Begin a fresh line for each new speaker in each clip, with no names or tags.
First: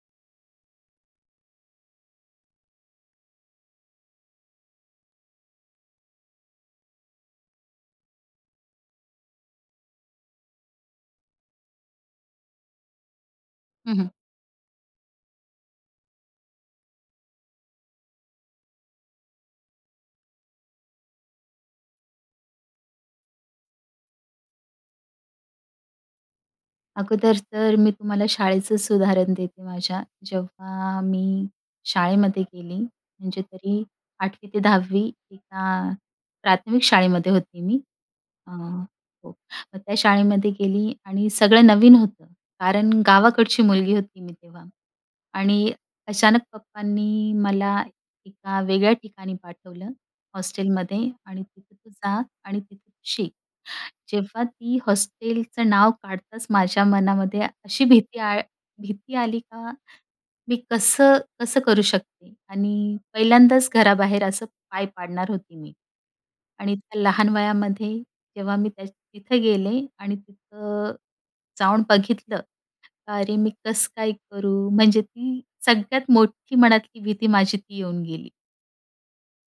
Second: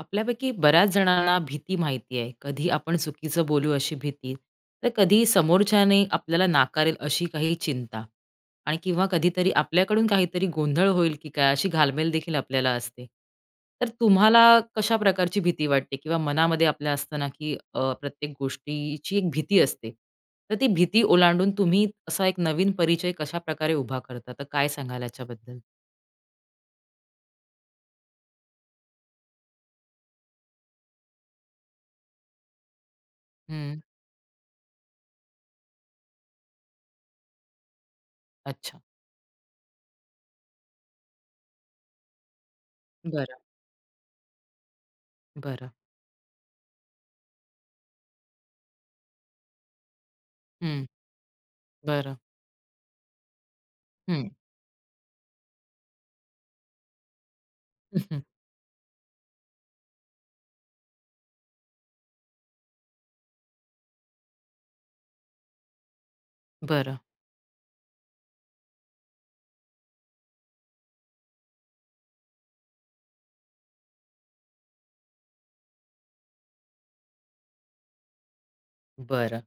आपल्यापैकी बऱ्याच जणांना भीती माहिती आहे. कधी आपण चुकीचं बोलू अशी भीती, तर कधी समोरच्याने आपल्याला नाकारेल अशी काही चिंता आणि किंवा कधीतरी आपल्याकडून काहीतरी गोंधळ होईल, की काय अशी घालमेल देखील आपल्याला असते. तर
हं, हं.
तुम्हाला कशा प्रकारची भीती वाटते किंवा मनामध्ये आपल्या असताना, की अ, प्रत्येक गोष्टीची एक भीती असते. तर ती भीती ओलांडून तुम्ही असा एक नवीन परिचय कशाप्रकारे उभा करता. तर काय सांगाल याच्याबद्दल?
अगोदर तर मी तुम्हाला शाळेचेच उदाहरण देते माझ्या. जेव्हा मी, शाळेमध्ये गेली, म्हणजे
हं.
तरी 8वी ते 10वी तिथं अ, प्राथमिक शाळेमध्ये होते मी, अ
अच्छा.
हो त्या शाळेमध्ये गेली आणि सगळं नवीन होतं, कारण
बरं.
गावाकडची मुलगी होती मी तेव्हा.
बरं.
आणि अचानक पप्पांनी मला एका वेगळ्या ठिकाणी पाठवलं
हं.
हॉस्टेलमध्ये आणि तिथं तू
बरं.
जा आणि तिथे शिक.
हं.
जेव्हा ती हॉस्टेलचं नाव काढताच माझ्या मनामध्ये अशी
हं,
भीती
हं.
आल भीती आली, का, मी कसं, कसं करू शकते आणि पहिल्यांदाच घराबाहेर असं पाय पाडणार होती मी. आणि
बरं.
त्या लहान वयामध्ये, जेव्हा मी त्या तिथं गेले आणि तिथं, जाऊन बघितलं, अरे, मी कसं काय करू? म्हणजे ती सगळ्यात मोठी मनातली भीती माझी ती येऊन गेली.
बरं.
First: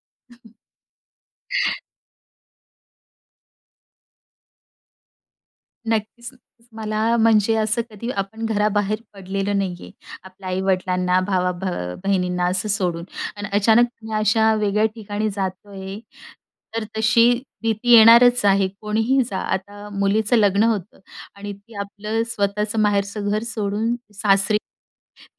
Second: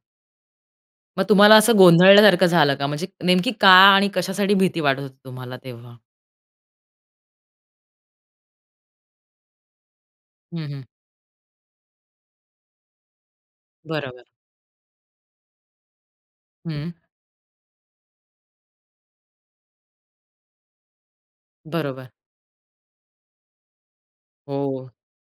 मग तुम्हाला असं गोंधळल्यासारखं झालं का? म्हणजे नेमकी का आणि कशासाठी भीती वाटत होती तुम्हाला तेव्हा?
नक्कीच. मला म्हणजे असं कधी आपण घराबाहेर पडलेलं नाही आहे. आपल्या
हं, हं.
आई-वडिलांना भावा भ बहिणींना असं सोडून अन् अचानक मी
बरोबर.
अशा वेगळ्या ठिकाणी जातोय, तर
हं.
तशी भीती येणारच आहे कोणीही जा. आता मुलीचं लग्न होतं आणि ती
बरोबर.
आपलं स्वतःचं माहेरचं घर सोडून सासरी
हो.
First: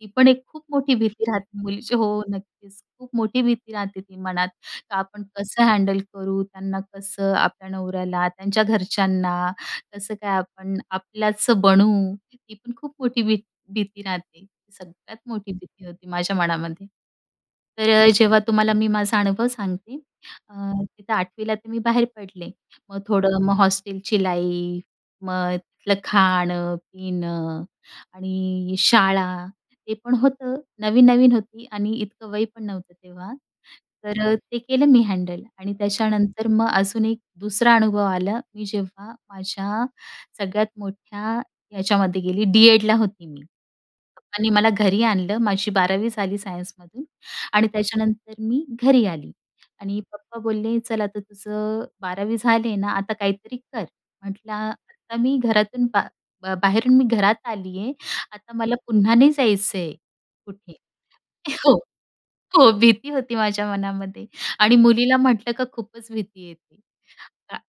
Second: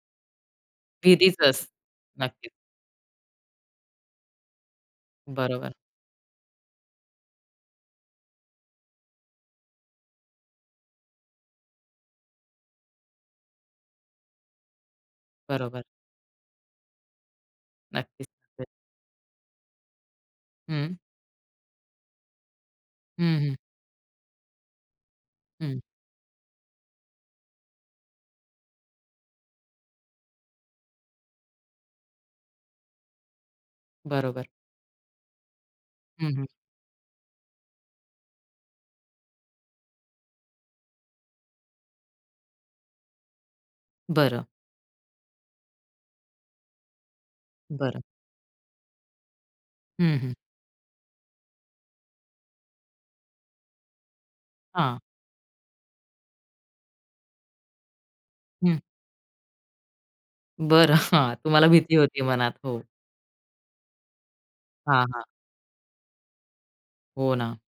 ती पण एक खूप मोठी भीती
भीतीच
राहते
असते,
मुलीची हो,
नक्कीच.
नक्कीच. खूप मोठी भीती राहते ती मनात, का आपण कसं
बरोबर.
हँडल करू, त्यांना कसं आपल्या नवऱ्याला, त्यांच्या घरच्यांना कसं काय आपण आपल्याच बनू, ती पण खूप मोठी भी भीती राहते. सगळ्यात मोठी
बरोबर.
भीती होती माझ्या मनामध्ये. तर अ,
नक्कीच.
जेव्हा
[unintelligible]
तुम्हाला मी माझा अनुभव सांगते अ,
हं
तिथं आठवीला तर मी बाहेर पडले. मग
हं,
थोडं मग
हं.
हॉस्टेलची लाईफ, मग
हं.
तिथलं खाणं, पिणं आणि शाळा ते पण होतं, नवीन-नवीन होती आणि इतकं वय पण नव्हतं तेव्हा. तर
बरोबर.
ते केलं मी हँडल आणि
हं, हं.
त्याच्यानंतर मग अजून एक दुसरा अनुभव आला मी जेव्हा माझ्या सगळ्यात मोठ्या ह्याच्यामध्ये गेली डी-एडला होती मी,
बरं.
पप्पानी मला घरी आणलं माझी 12 वी झाली सायन्समधून आणि
बरं.
त्याच्यानंतर मी घरी आली आणि
हं, हं.
पप्पा बोलले चल आता तुझं 12 वी झाले ना आता काहीतरी कर. म्हटला
हा.
आता मी घरातून बा बाहेरून मी घरात आली आहे, आता मला
हं.
पुन्हा नाही जायचंय कुठे.
बरं हा तुम्हाला
हो,
भीती होती मनात
हो
हो.
भीती होती माझ्या मनामध्ये आणि
हां,
मुलीला
हां.
म्हटलं का खूपच भीती येते.
हो ना.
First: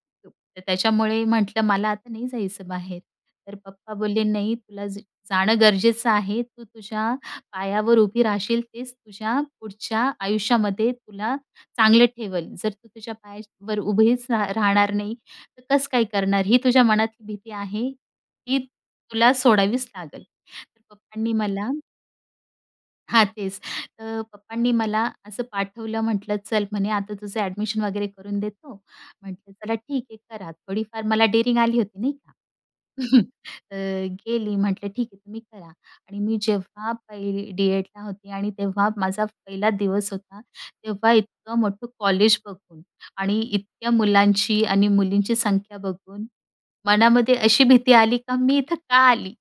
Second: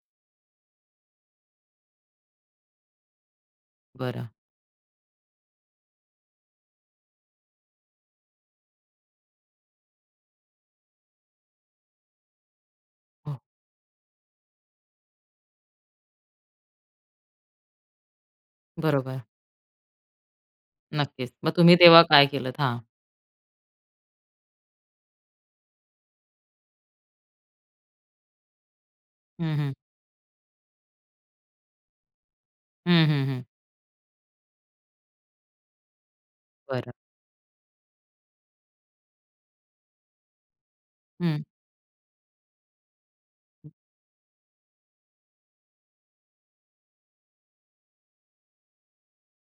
त त्याच्यामुळे म्हटलं, "मला आता नाही जायचं बाहेर." तर पप्पा बोलले,
बरं.
"नाही तुला जा जाणं गरजेचं आहे. तू तुझ्या पायावर उभी राहशील तेच तुझ्या पुढच्या आयुष्यामध्ये तुला चांगलं ठेवल, जर तू तुझ्या
हो.
पायावर उभीच रा राहणार नाही त कसं काय करणार? ही तुझ्या मनातली भीती आहे ती
बरोबर.
तुला सोडावीच लागेल." तर पप्पांनी
नक्कीच, मग
मला
तुम्ही तेव्हा काय केलत? हा.
हां तेच, तर पप्पांनी मला असं पाठवलं, म्हंटलं, "चल म्हणे आता तुझं एडमिशन वगैरे करून देतो." म्हटलं,
हं, हं.
"चला ठीक आहे करा." थोडीफार मला डेरींग आली होती नाही का?
हं, हं, हं.
तर गेली म्हटलं, "ठीक आहे तुम्ही करा" आणि मी
बरं.
जेव्हा पहिली डीएडला होती आणि तेव्हा माझा पहिला दिवस होता, तेव्हा
हं.
इतकं मोठं कॉलेज बघून आणि इतक्या मुलांची आणि मुलींची संख्या बघून मनामध्ये अशी भीती आली का मी इथं का आली?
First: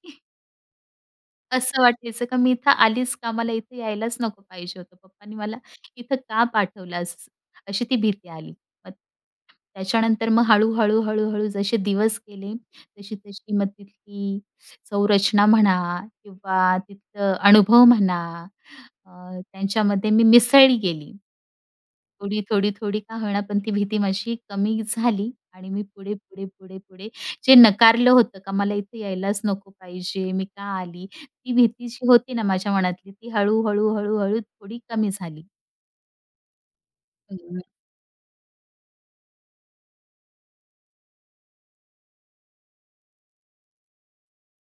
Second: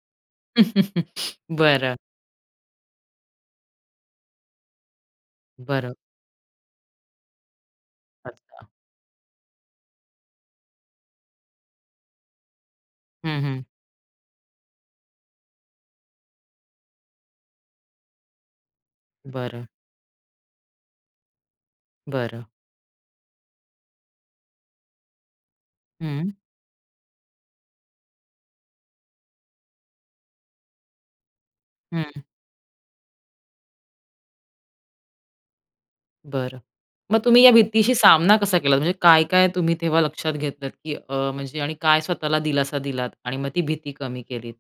असं
बरं.
वाटायचं का मी इथं आलीच का? मला इथे यायलाच नको पाहिजे होतं. पप्पांनी मला
बरं.
इथं का पाठवलास अशी ती भीती आली.
अच्छा.
मग, त्याच्यानंतर मग हळू-हळू, हळू-हळू जसे दिवस गेले,
हं,
तशी-तशी
हं.
मग तिथली संरचना म्हणा किंवा तिथलं अनुभव म्हणा अ,
बरं.
त्यांच्यामध्ये मी मिसळी गेली. थोडी,
बरं.
थोडी, थोडी का होईना, पण ती भीती माझी कमी झाली आणि मी पुढे,
हं.
पुढे, पुढे, पुढे जे नकारलं होतं का, मला इथे यायलाच नको पाहिजे, मी का आली? ती भीती जी
हं.
होती ना माझ्या मनातली ती हळू-हळू, हळू-हळू थोडी कमी झाली.
बरं. मग तुम्ही या
हं.
भीतीशी सामना कसा केलात? म्हणजे काय-काय तुम्ही तेव्हा लक्षात घेतलत, की अ, म्हणजे आणि काय स्वतःला दिलासा दिलात आणि मग ती भीती कमी केलीत,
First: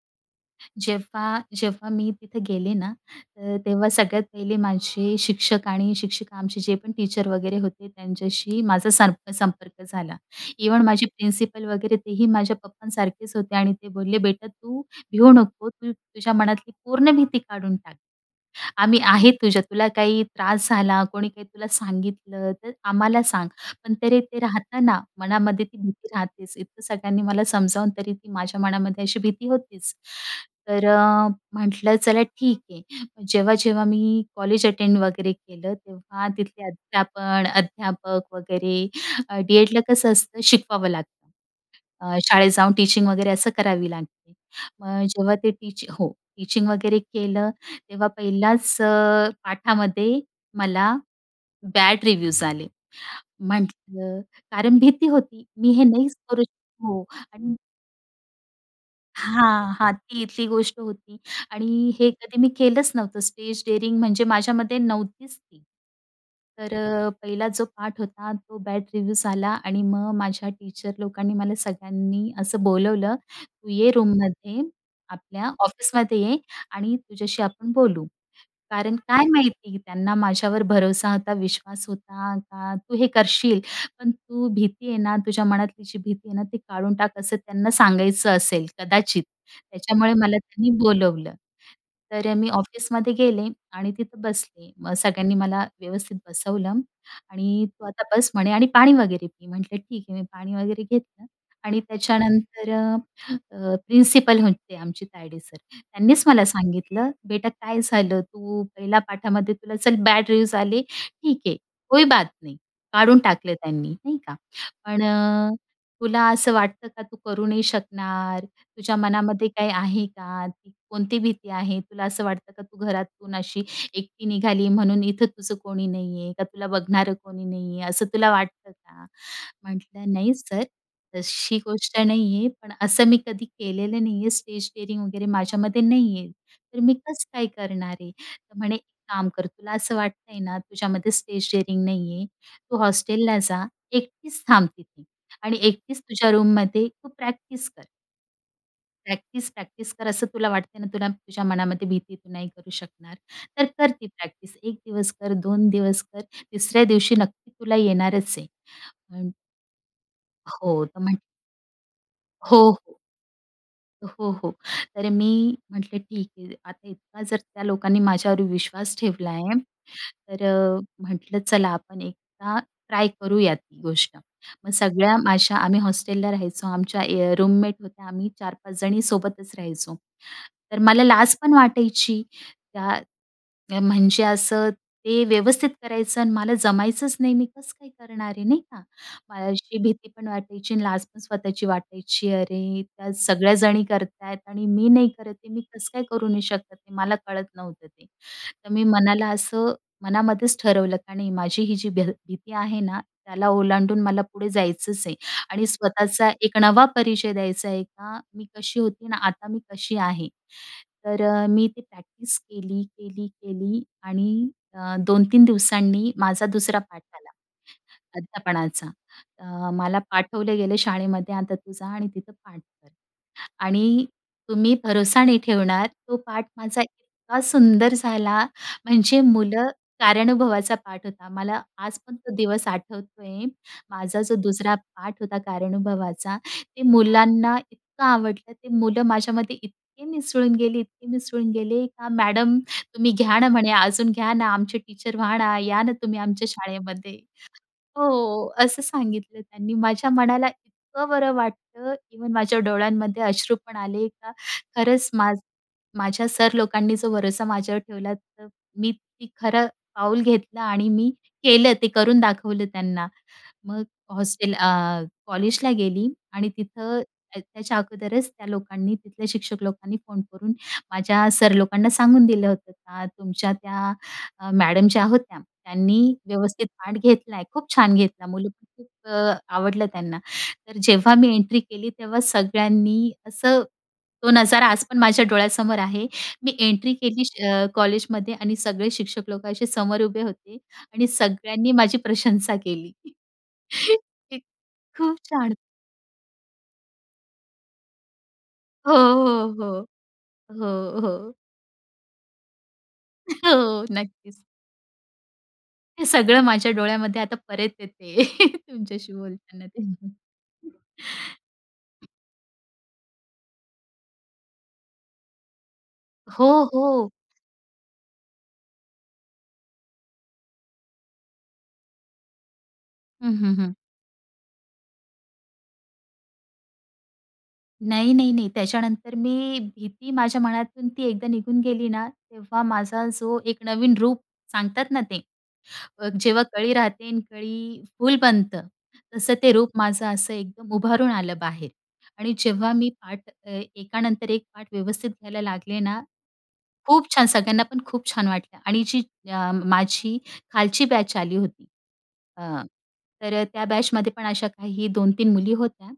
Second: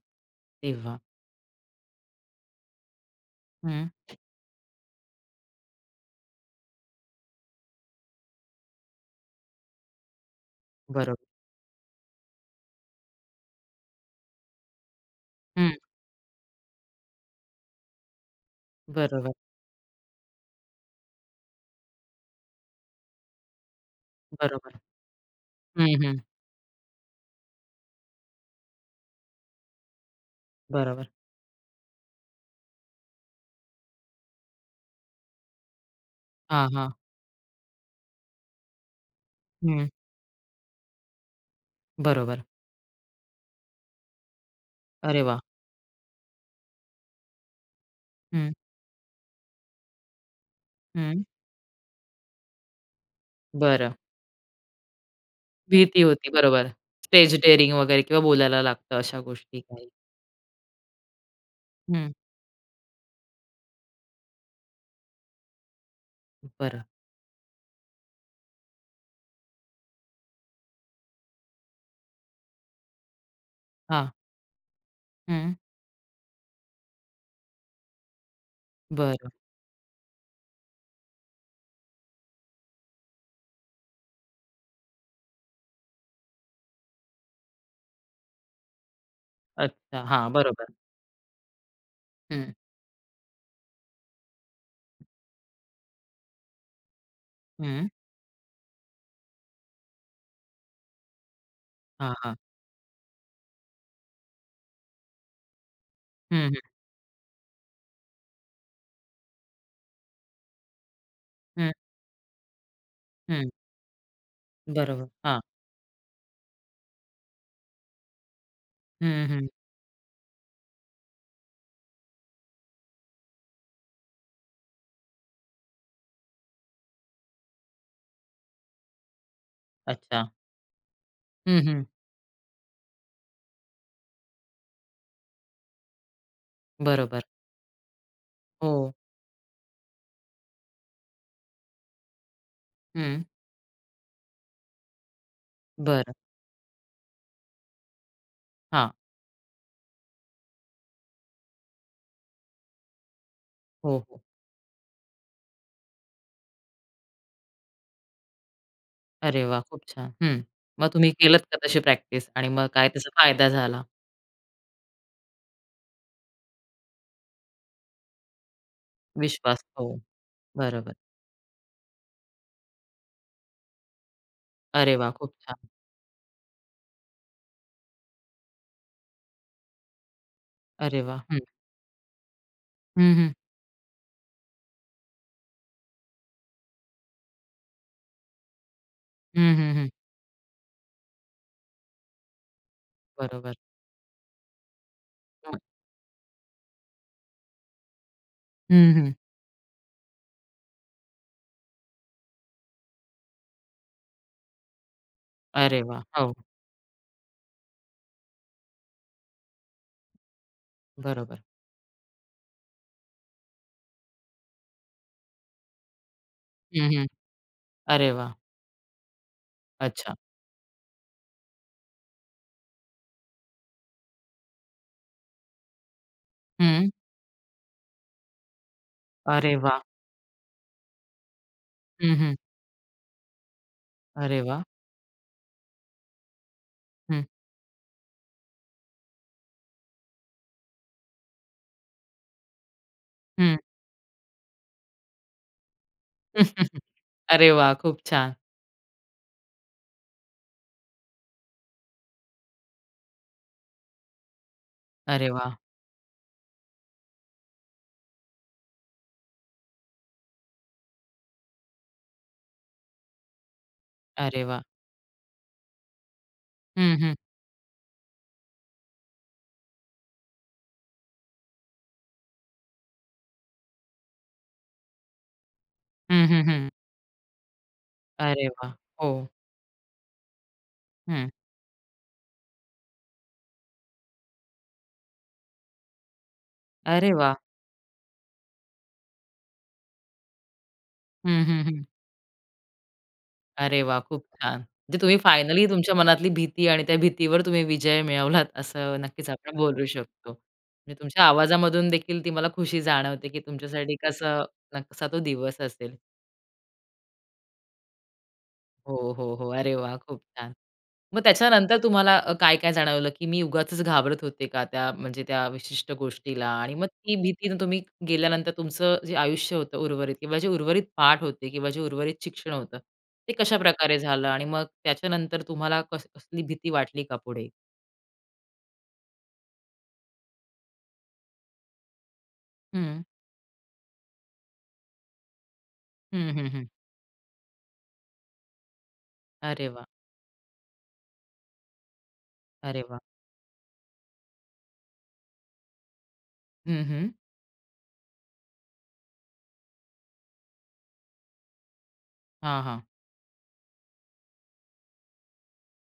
तेव्हा?
जेव्हा जेव्हा मी तिथं गेले ना, तर
हं.
तेव्हा सगळ्यात पहिले माझे शिक्षक आणि शिक्षिका आमचे जे पण टीचर वगैरे होते त्यांच्याशी माझा सारखा संपर्क झाला. इव्हन माझी
बरोब
प्रिन्सिपल वगैरे तेही माझ्या पप्पांसारखेच होते आणि ते बोलले, "बेटा तू भिऊ नको.
हं.
तू तुझ्या मनातली पूर्ण भीती काढून टाक. आम्ही
बरोबर.
आहे. तुझ्या तुला काही त्रास झाला, कोणी काही तुला सांगितलं तर आम्हाला सांग." पण तरी ते
बरोबर.
राहतं ना मनामध्ये ती
हं,
भीती
हं.
राहतेच. इतकं सगळ्यांनी मला समजावून तरी ती माझ्या मनामध्ये अशी भीती होतीच, तर
बरोबर.
अ, म्हटलं चला ठीक आहे, जेव्हा-जेव्हा मी कॉलेज अटेंड वगैरे केलं तेव्हा तिथले
हां, हां.
अध्यापन अध्यापक वगैरे डी-एडला
हम्म.
कसं असतं शिकवावं लागतं.
बरोबर.
शाळेत जाऊन टीचिंग वगैरे असं करावी लागते. मग अ,
अरे
जेव्हा
वाह!
ते टीच हो, टीचिंग वगैरे केलं. तेव्हा
हं.
पहिलाच अ, पाठामध्ये मला
हम्म.
बॅड रिव्यूज आले.
बरं.
म्हटलं कारण भीती होती. मी हे
भीती
नाहीच
होती.
करू
बरोबर,
शक हो,
स्टेज
आणि
डेयरिंग वगैरे किंवा बोलायला लागतं अशा गोष्टी
हां,
काही.
हां, ती इथली गोष्ट होती आणि हे
हं.
कधी मी केलंच नव्हतं. स्टेज डेअरिंग म्हणजे माझ्यामध्ये नव्हतीच ती. तर
बरं.
अ, पहिला जो पाठ होता. तो बॅड रिव्ह्यू झाला आणि मग माझ्या टीचर लोकांनी मला सगळ्यांनी असं बोलवलं," तू ये
हां.
रूममध्ये आपल्या
हं.
ऑफिसमध्ये ये आणि तुझ्याशी आपण बोलू." कारण काय
बरं.
माहिती त्यांना माझ्यावर भरोसा होता, विश्वास होता का तू हे करशील. पण तू भीती आहे ना, तुझ्या मनातली जी भीती आहे ना ती काढून टाक, असं त्यांना सांगायचं असेल कदाचित.
अच्छा.
त्याच्यामुळे
हां,
मला त्यांनी
बरोबर.
बोलवलं. तर अ, मी
हं.
ऑफिसमध्ये गेले आणि तिथं बसले. मग सगळ्यांनी मला व्यवस्थित बसवलं. "आणि तू
हं.
आता बस." म्हणे, "आणि पाणी वगैरे पी." म्हटलं, "ठीक आहे." मी पाणी वगैरे घेतलं आणि
हां, हां.
त्याच्यानंतर अ, प्रिन्सिपल होते आमचे तायडे सर त्यांनीच मला
हं, हं.
सांगितलं, "बेटा काय झालं? तू पहिल्या पाठामध्ये तुला चल बॅड रिव्युज आले. ठीक आहे,
हं.
कोई बात नही." काढून
हं.
टाकलं त्यांनी नाही का, "पण
बरोबर, हां.
अ, तुला असं वाटतं का? तू करू नाही शकणार. तुझ्या
हम्म,
मनामध्ये
हम्म.
काही आहे का? ती कोणती भीती आहे? तुला असं वाटतं का तू घरातून अशी एकटी निघाली म्हणून इथं तुझं कोणी नाही आहे, का तुला बघणारं कोणी नाही आहे असं तुला वाटतं का?" म्हटलं,
अच्छा.
"नाही सर तशी
हं, हं.
गोष्ट नाहीये. पण असं मी कधी केलेलं नाहीये स्टेज डेअरिंग वगैरे, माझ्यामध्ये नाही आहे. तर मी
बरोबर.
कसं काय करणार आहे?" तर म्हणे, "एक
हो.
काम कर. तुला असं वाटतंय ना? तुझ्यामध्ये स्टेज डेअरिंग नाहीये. तू
हं.
हॉस्टेलला जा, एकटीच थांब तिथे आणि एकटीच
बरं.
तुझ्या रूममध्ये तू प्रॅक्टिस कर."
हां.
प्रॅक्टिस, प्रॅक्टिस कर असं तुला वाटतंय ना? तुला तुझ्या मनामध्ये भीती तू नाही करू शकणार. तर कर
हो,
ती
हो.
प्रॅक्टिस 1 दिवस कर, 2 दिवस कर, तिसऱ्या दिवशी नक्की तुला येणारच आहे. म्हण
अरे वाह! खूप छान. हं.
हो.
मग
तर
तुम्ही
म्हण
केलत का तशी प्रॅक्टिस? आणि मग
हो,
काय
हो.
त्याचा फायदा झाला?
हो, हो. तर मी म्हटलं ठीक आहे. आता इतका जर त्या लोकांनी माझ्यावर विश्वास ठेवला आहे.
विश्वास. हो.
तर अ,
बरोबर.
म्हटलं चला आपण एकदा ट्राय करूया ती गोष्ट. मग
अरे वाह!
सगळ्या
खूप
माझ्या
छान.
आम्ही हॉस्टेलला राहायचो, आमच्या ए अ, रूममेट होत्या. आम्ही 4-5 जणी सोबतच राहायचो. तर
अरे
मला
वाह!
लाज
हं.
पण वाटायची. त्या
हं, हं.
म्हणजे असं ते व्यवस्थित करायचं आणि मला जमायचंच नाही मी कसं काय करणार आहे. नाही का? मला
हं, हं,
अशी
हं.
भीती पण वाटायची आणि लाज पण स्वतःची वाटायची. अरे! त्या
बरोबर.
सगळ्याजणी करत आहेत आणि नाही करत. ते
हं.
मी कसं काय करू नाही शकत? ते मला कळत नव्हतं ते. तर मी
हं, हं.
मनाला असं मनामध्येच ठरवलं आणि माझी ही जी भी भीती आहे ना त्याला ओलांडून मला पुढे जायचंच आहे. आणि
अरे वाह!
स्वतःचा
हो.
एक नवा परिचय द्यायचा आहे का, मी कशी होती ना, आता मी कशी आहे. तर
बरोबर.
मी ते प्रॅक्टिस केली, केली, केली आणि अ, 2-3 दिवसांनी माझा दुसरा
हं,
पाठ
हं.
आला,
अरे वाह!
अध्यापनाचा. अ, मला
अच्छा.
पाठवले गेले शाळेमध्ये आता तू जा आणि तिथं पाठ कर. आणि तुम्ही भरोसा नाही ठेवणार, तो पाठ माझा
हं.
इतका सुंदर झाला. म्हणजे
अरे
मुलं
वाह!
कार्यानुभवाचा पाठ होता मला आज पण
हं,
तो
हं.
दिवस आठवतोय, माझा जो
अरे वाह!
2रा पाठ होता कार्यानुभवाचा ते
हं.
मुलांना इतकं आवडलं. ते मुलं माझ्यामध्ये इतके मिसळून गेले, इतके मिसळून गेले का "मॅडम तुम्ही घ्या ना"
हं.
म्हणे, "अजून घ्या ना, आमचे टीचर व्हा ना, या ना तुम्ही, आमच्या शाळेमध्ये."
अरे वाह! खूप छान.
हो. असं सांगितलं त्यांनी माझ्या मनाला इतकं बरं वाटतं. इव्हन माझ्या डोळ्यांमध्ये अश्रूपण आले. का खरंच
अरे
मा
वाह!
माझ्या सर लोकांनी जो भरोसा माझ्यावर ठेवला. तर मी ते खरं पाऊल घेतलं आणि मी केलं, ते करून दाखवलं त्यांना. मग
अरे
हॉस्टेल
वाह!
अ, कॉलेजला गेली, आणि
हं,
तिथं
हं.
त्या त्याच्या अगोदरच त्या लोकांनी तिथल्या शिक्षक लोकांनी फोन करून माझ्या सर लोकांना सांगून दिलं होतं का, "तुमच्या त्या अ, मॅडम ज्या होत्या त्यांनी
हं, हं,
व्यवस्थित
हं.
पाठ घेतला आहे. खूप छान घेतला
अरे
मुलं तर
वाह!
खूप
हो.
क आवडलं त्यांना. तर जेव्हा
हं.
मी एंट्री केली तेव्हा सगळ्यांनी असं, तो नजारा आज पण माझ्या डोळ्यासमोर आहे. मी एंट्री
अरे
केली
वाह!
अ, कॉलेजमध्ये आणि सगळे शिक्षक लोक असे समोर उभे होते आणि
हं, हं,
सगळ्यांनी
हं.
माझी प्रशंसा केली.
अरे वाह! खूप छान. जे
खूप
तुम्ही
छान.
फायनली तुमच्या मनातली भीती आणि त्या भीतीवर तुम्ही विजय मिळवलात.
हो,
असं नक्कीच
हो,
आपण बोलू
हो,
शकतो. म्हणजे
हो,
तुमच्या
हो.
आवाजामधून देखील ती मला खुशी जाणवते, की
हो.
तुमच्यासाठी
नक्कीच.
कसं न कसा तो दिवस असेल.
हे सगळं माझ्या डोळ्यामध्ये आता परत येते
हो,
तुमच्याशी
हो, हो.
बोलताना
अरे वाह!
तेव्हा.
खूप छान. मग त्याच्यानंतर तुम्हाला अ, काय, काय जाणवलं? की मी उगाचच घाबरत होते का? त्या म्हणजे त्या विशिष्ट
हो,
गोष्टीला? आणि मग
हो.
ती भीतीनं तुम्ही गेल्यानंतर तुमचं जे आयुष्य होतं उर्वरित किंवा जे उर्वरित पाठ होते किंवा जे उर्वरित शिक्षण होतं
हं,
ते
हं, हं.
कशाप्रकारे झालं? आणि मग त्याच्यानंतर तुम्हाला कस कसली भीती वाटली का पुढे?
नाही, नाही, नाही. त्याच्यानंतर मी भीती माझ्या मनातून ती एकदा निघून गेली ना. तेव्हा
हं.
माझा जो एक नवीन रूप सांगतात ना ते, अ,
हं,
जेव्हा
हं, हं.
कळी राहते आणि कळी फुल बनतं तसं ते
अरे
रूप
वाह!
माझं असं एकदम उभारून आलं बाहेर. आणि जेव्हा
अरे
मी
वाह!
पाठ अ, एकानंतर एक पाठ व्यवस्थित घ्यायला लागले ना
हं,
खूप
हं.
छान! सगळ्यांना पण खूप छान वाटलं. आणि जी अ, माझी खालची बॅच आली होती
हां,
अ,
हां.
तर त्या बॅचमध्ये पण अशा काही 2-3 मुली होत्या,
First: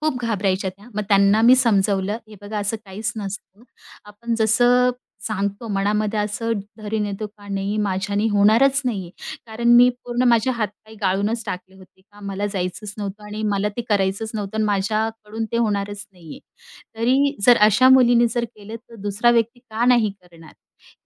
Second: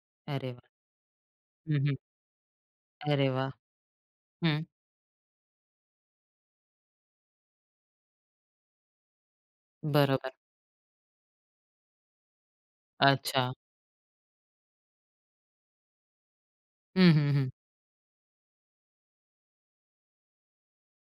खूप
अरे वाह!
घाबरायच्या त्या. मग त्यांना मी
हं, हं.
समजावलं हे बघा असं काहीच
अरे वाह!
नसतं. आपण
हं.
जसं सांगतो मनामध्ये, असं धरी नेतो का नाही माझ्याने होणारच नाही आहे. कारण मी पूर्ण
बरोबर.
माझे हातपाय गाळूनच टाकले होते का मला जायचंच नव्हतं. आणि
अच्छा.
मला ते करायचंच नव्हतं आणि माझ्याकडून ते होणारच नाही आहे.
हं, हं,
तरी
हं.
जर अशा मुलींनी जर केलं, तर दुसरा व्यक्ती का नाही करणार?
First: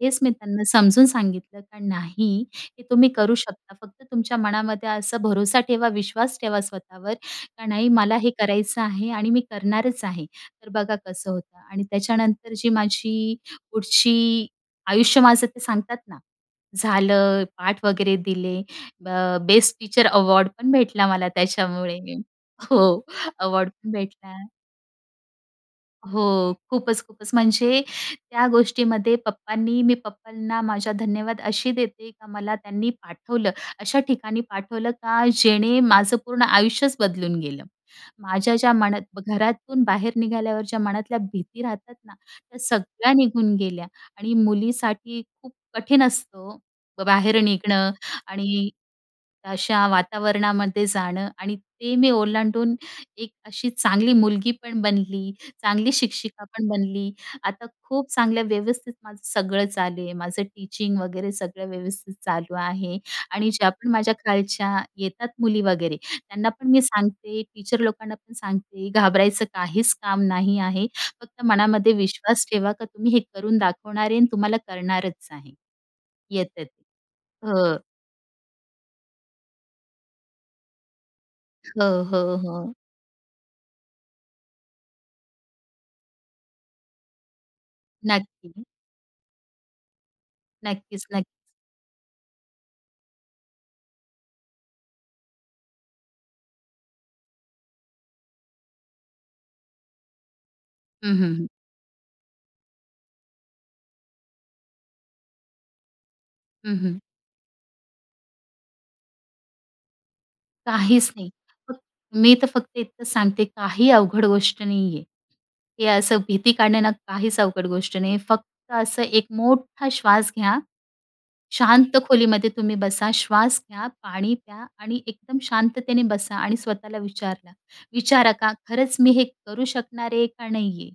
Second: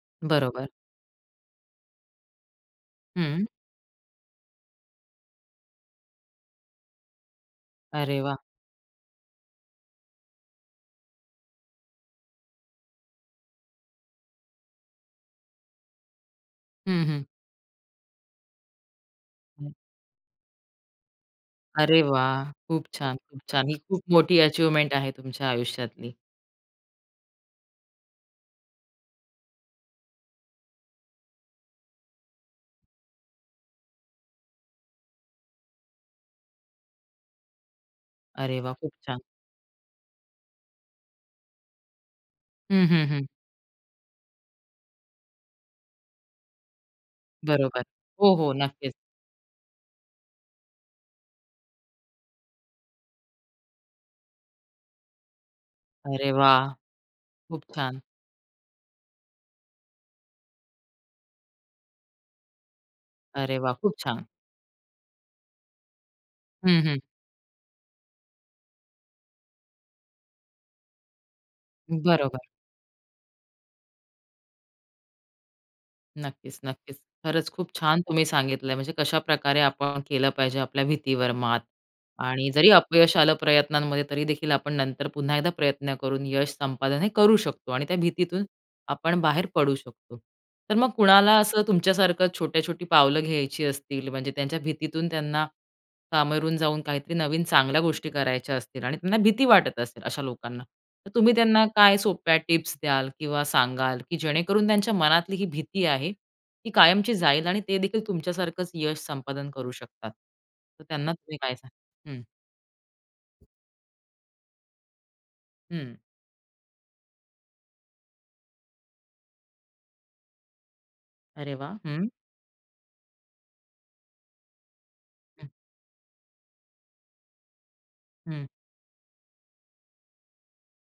हेच मी त्यांना
बरोबर.
समजून सांगितलं. का, नाही ते तुम्ही करू
हं.
शकता, फक्त तुमच्या मनामध्ये असा भरोसा ठेवा, विश्वास ठेवा, स्वतःवर का नाही मला
अरे
हे
वाह!
करायचं आहे आणि मी करणारच आहे. तर बघा कसं होतं आणि त्याच्यानंतर जी माझी, पुढची, आयुष्य माझं ते सांगतात ना.
हं, हं.
झालं पाठ वगैरे दिले. ब
हं.
बेस्ट टीचर अवॉर्ड पण भेटला मला त्याच्यामुळे.
अरे वाह! खूप
हो
छान, खूप छान.
अवॉर्ड
ही
पण
खूप
भेटला.
मोठी अचिवमेंट आहे तुमच्या आयुष्यातली.
हो. खूपच, खूपच. म्हणजे त्या गोष्टीमध्ये पप्पांनी, मी पप्पांना, माझा धन्यवाद अशी देते का मला त्यांनी पाठवलं. अशा ठिकाणी पाठवलं का, जेणे माझं पूर्ण आयुष्यच बदलून गेलं. माझ्या
अरे वाह!
ज्या
खूप छान.
मनात घरातून बाहेर निघाल्यावर, ज्या मनातल्या भीती राहतात ना, त्या
हं, हं,
सगळ्या
हं.
निघून गेल्या. आणि मुलीसाठी खूप कठीण असतो ओ, बाहेर
बरोबर.
निघणं
हो, हो.
आणि
नक्कीच.
अशा वातावरणामध्ये जाणं. आणि ते मी ओलांडून एक अशी चांगली मुलगी पण बनली, चांगली
अरे
शिक्षिका
वाह!
पण बनली,
खूप
आता
छान.
खूप चांगल्या व्यवस्थित माझं सगळं चालू आहे. माझं टीचिंग वगैरे सगळं व्यवस्थित चालू आहे. आणि
अरे
ज्या
वाह!
पण
खूप
माझ्या
छान.
खालच्या येतात मुली वगैरे. त्यांना पण मी
हं, हं.
सांगते, टीचर लोकांना पण सांगते, घाबरायचं काहीच काम नाही आहे. फक्त मनामध्ये
बरोबर.
विश्वास ठेवा का, तुम्ही हे करून दाखवणार आहे आणि तुम्हाला करणारच आहे.
नक्कीच,
येतात.
नक्कीच. खरंच खूप
हं.
छान तुम्ही सांगितलं आहे. म्हणजे कशाप्रकारे आपण केलं पाहिजे आपल्या भीतीवर मात.
हो, हो,
आणि जरी
हो.
अपयश आलं प्रयत्नांमध्ये तरीदेखील आपण नंतर पुन्हा एकदा प्रयत्न करून यश संपादन हे करू शकतो. आणि त्या भीतीतून
नक्की.
आपण बाहेर पडू शकतो. तर मग
नक्कीच, नक्कीच.
कुणाला असं तुमच्यासारखं छोट्या-छोटी पावलं घ्यायची असतील? म्हणजे त्यांच्या भीतीतून त्यांना, कांगावून जाऊन काहीतरी नवीन चांगल्या गोष्टी करायच्या असतील आणि त्यांना भीती वाटत असेल अशा लोकांना. तर
हं, हं,
तुम्ही
हं.
त्यांना काय सोप्या टिप्स द्याल? किंवा सांगाल? की जेणेकरून त्यांच्या मनातली ही भीती आहे, ती
हं, हं.
कायमची जाईल आणि ते देखील तुमच्यासारखंच यश संपादन करू शकतात. तर त्यांना
काहीच नाही.
तुम्ही काय सांग
फ
हं.
मी तर फक्त इतकंच सांगते, काही अवघड गोष्ट नाहीये. हे
हं.
असं भीती काढणे ना काहीच अवघड गोष्ट नाहीये. फक्त असं एक मोठा श्वास घ्या.
अरे वाह!
शांत
हं.
खोलीमध्ये तुम्ही बसा, श्वास घ्या, पाणी प्या आणि एकदम
हं.
शांततेने बसा आणि स्वतःला विचारला विचारा
हं.
का खरंच मी हे करू शकणार आहे का नाहीये?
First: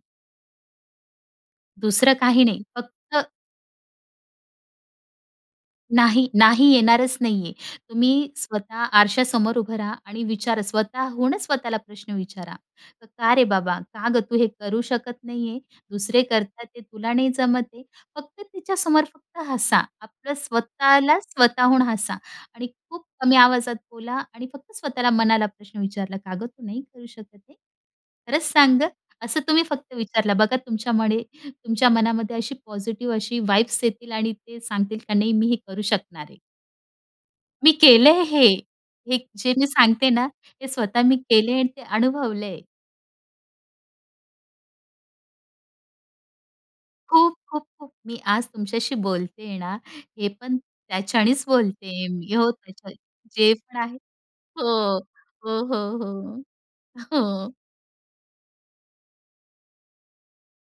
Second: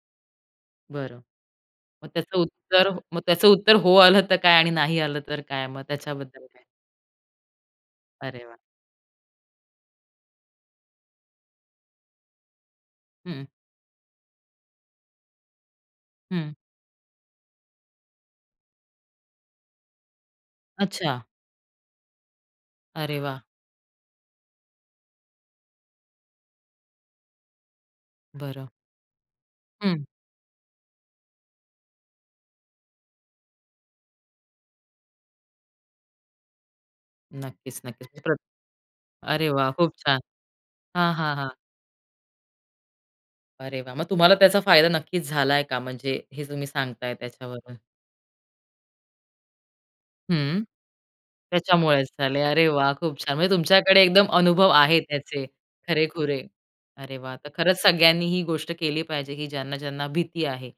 बरं. मग
दुसरं
त्याचं
काही नाही.
उत्तर मग
फक्त
त्याचं उत्तर हो आलं तर काय आणि नाही आलं तर काय, मग
नाही,
त्याच्याबद्दल काय?
नाही येणारच नाहीये. तुम्ही
अरे वाह!
स्वतः आरशासमोर उभं राहा आणि विचार स्वतःहूनच स्वतःला प्रश्न विचारा. "का रे
हं.
बाबा? का गं तू? हे करू शकत नाहीये. दुसरे
हं.
करतात ते तुला नाही जमत आहे." फक्त तिच्या समोर फक्त हसा. आपलं स्वतःला
अच्छा!
स्वतःहून हसा आणि खूप
अरे
कमी
वा!
आवाजात बोला आणि फक्त स्वतःला मनाला प्रश्न विचारला," का गं तू नाही करू शकत हे? खरंच
बरं.
सांग ग." असं तुम्ही फक्त
हं.
विचारलं. बघा तुमच्यामध्ये, तुमच्या मनामध्ये अशी पॉझिटिव्ह अशी येतील व्हाइब्स आणि ते सांगतील का नाही मी हे करू शकणार आहे. मी केलंय
नक्कीच-नक्कीच प्र
हे. हे
अरे
जे मी
वाह! खूप
सांगते
छान.
ना, ते स्वतः
हां,
मी
हां, हां.
केले आणि ते अनुभवलंय.
अरे वाह! मग तुम्हाला त्याचा फायदा नक्कीच झालाय का? म्हणजे हे तुम्ही सांगताय
खूप, खूप,
त्याच्यावरून.
खूप मी आज तुमच्याशी बोलतेय ना, हे पण
हं.
त्याच्यानीच बोलतेय
त्याच्यामुळेच
मी
झाले.
हो
अरे वाह
त्याच्यानी
खूप छान! म्हणजे
जे पण आहे
तुमच्याकडे एकदम अनुभव
हो,
आहे त्याचे
हो, हो, हो, हो.
खरेखुरे. अरे वाह! तर
हो.
खरंच सगळ्यांनी ही गोष्ट केली पाहिजे की ज्यांना ज्यांना भीती आहे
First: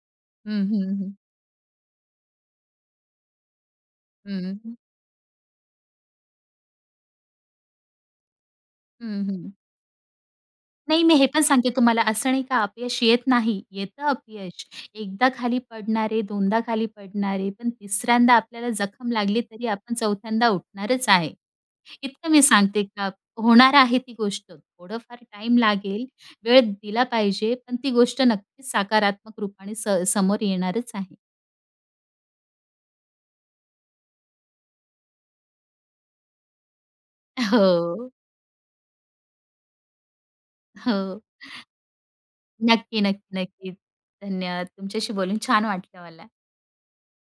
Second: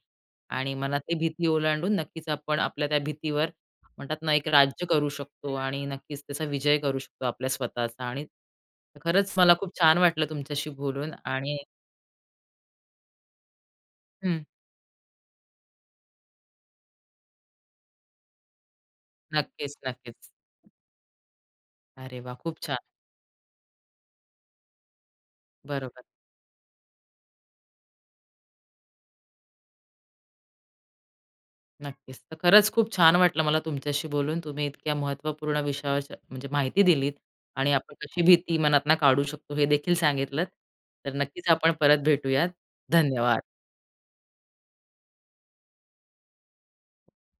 हं,
आणि
हं,
मनात
हं.
ती भीती ओलांडून नक्कीच आपण आपल्या त्या भीतीवर म्हणतात ना एक
हं.
राज्य करू शकतो आणि नक्कीच त्याचा विजय करू शकतो. आपल्या स्वतःचा आणि
हं,
खरंच
हं.
मला खूप छान वाटलं तुमच्याशी
नाही,
बोलून
मी हे पण
आणि
सांगते तुम्हाला असं नाही का अपयश येत नाही. येतं
हं.
अपयश, एकदा खाली पडणार आहे, दोनदा खाली पडणार आहे पण तिसऱ्यांदाआपल्याला जखम लागली तरी
नक्कीच,
आपण
नक्कीच.
चौथ्यांदा उठणारच आहे.
अरे
इतकं
वाह!
मी
खूप छान.
सांगते का होणार आहे ती गोष्ट. थोडंफार टाईम
बरोबर.
लागेल, वेळ दिला पाहिजे, पण ती गोष्ट नक्कीच सकारात्मक रूपाने स समोर येणारच आहे.
नक्कीच, तर खरंच खूप छान वाटलं मला तुमच्याशी बोलून तुम्ही इतक्या महत्त्वपूर्ण विषयावर म्हणजे माहिती दिलीत आणि आपण
हो.
कशी भीती मनातनं काढू शकतो, हे देखील सांगितलंत
हो,
तर नक्कीच आपण परत भेटूयात.
नक्की, नक्की,
धन्यवाद.
नक्कीच. धन्यवाद तुमच्याशी बोलून छान वाटलं मला.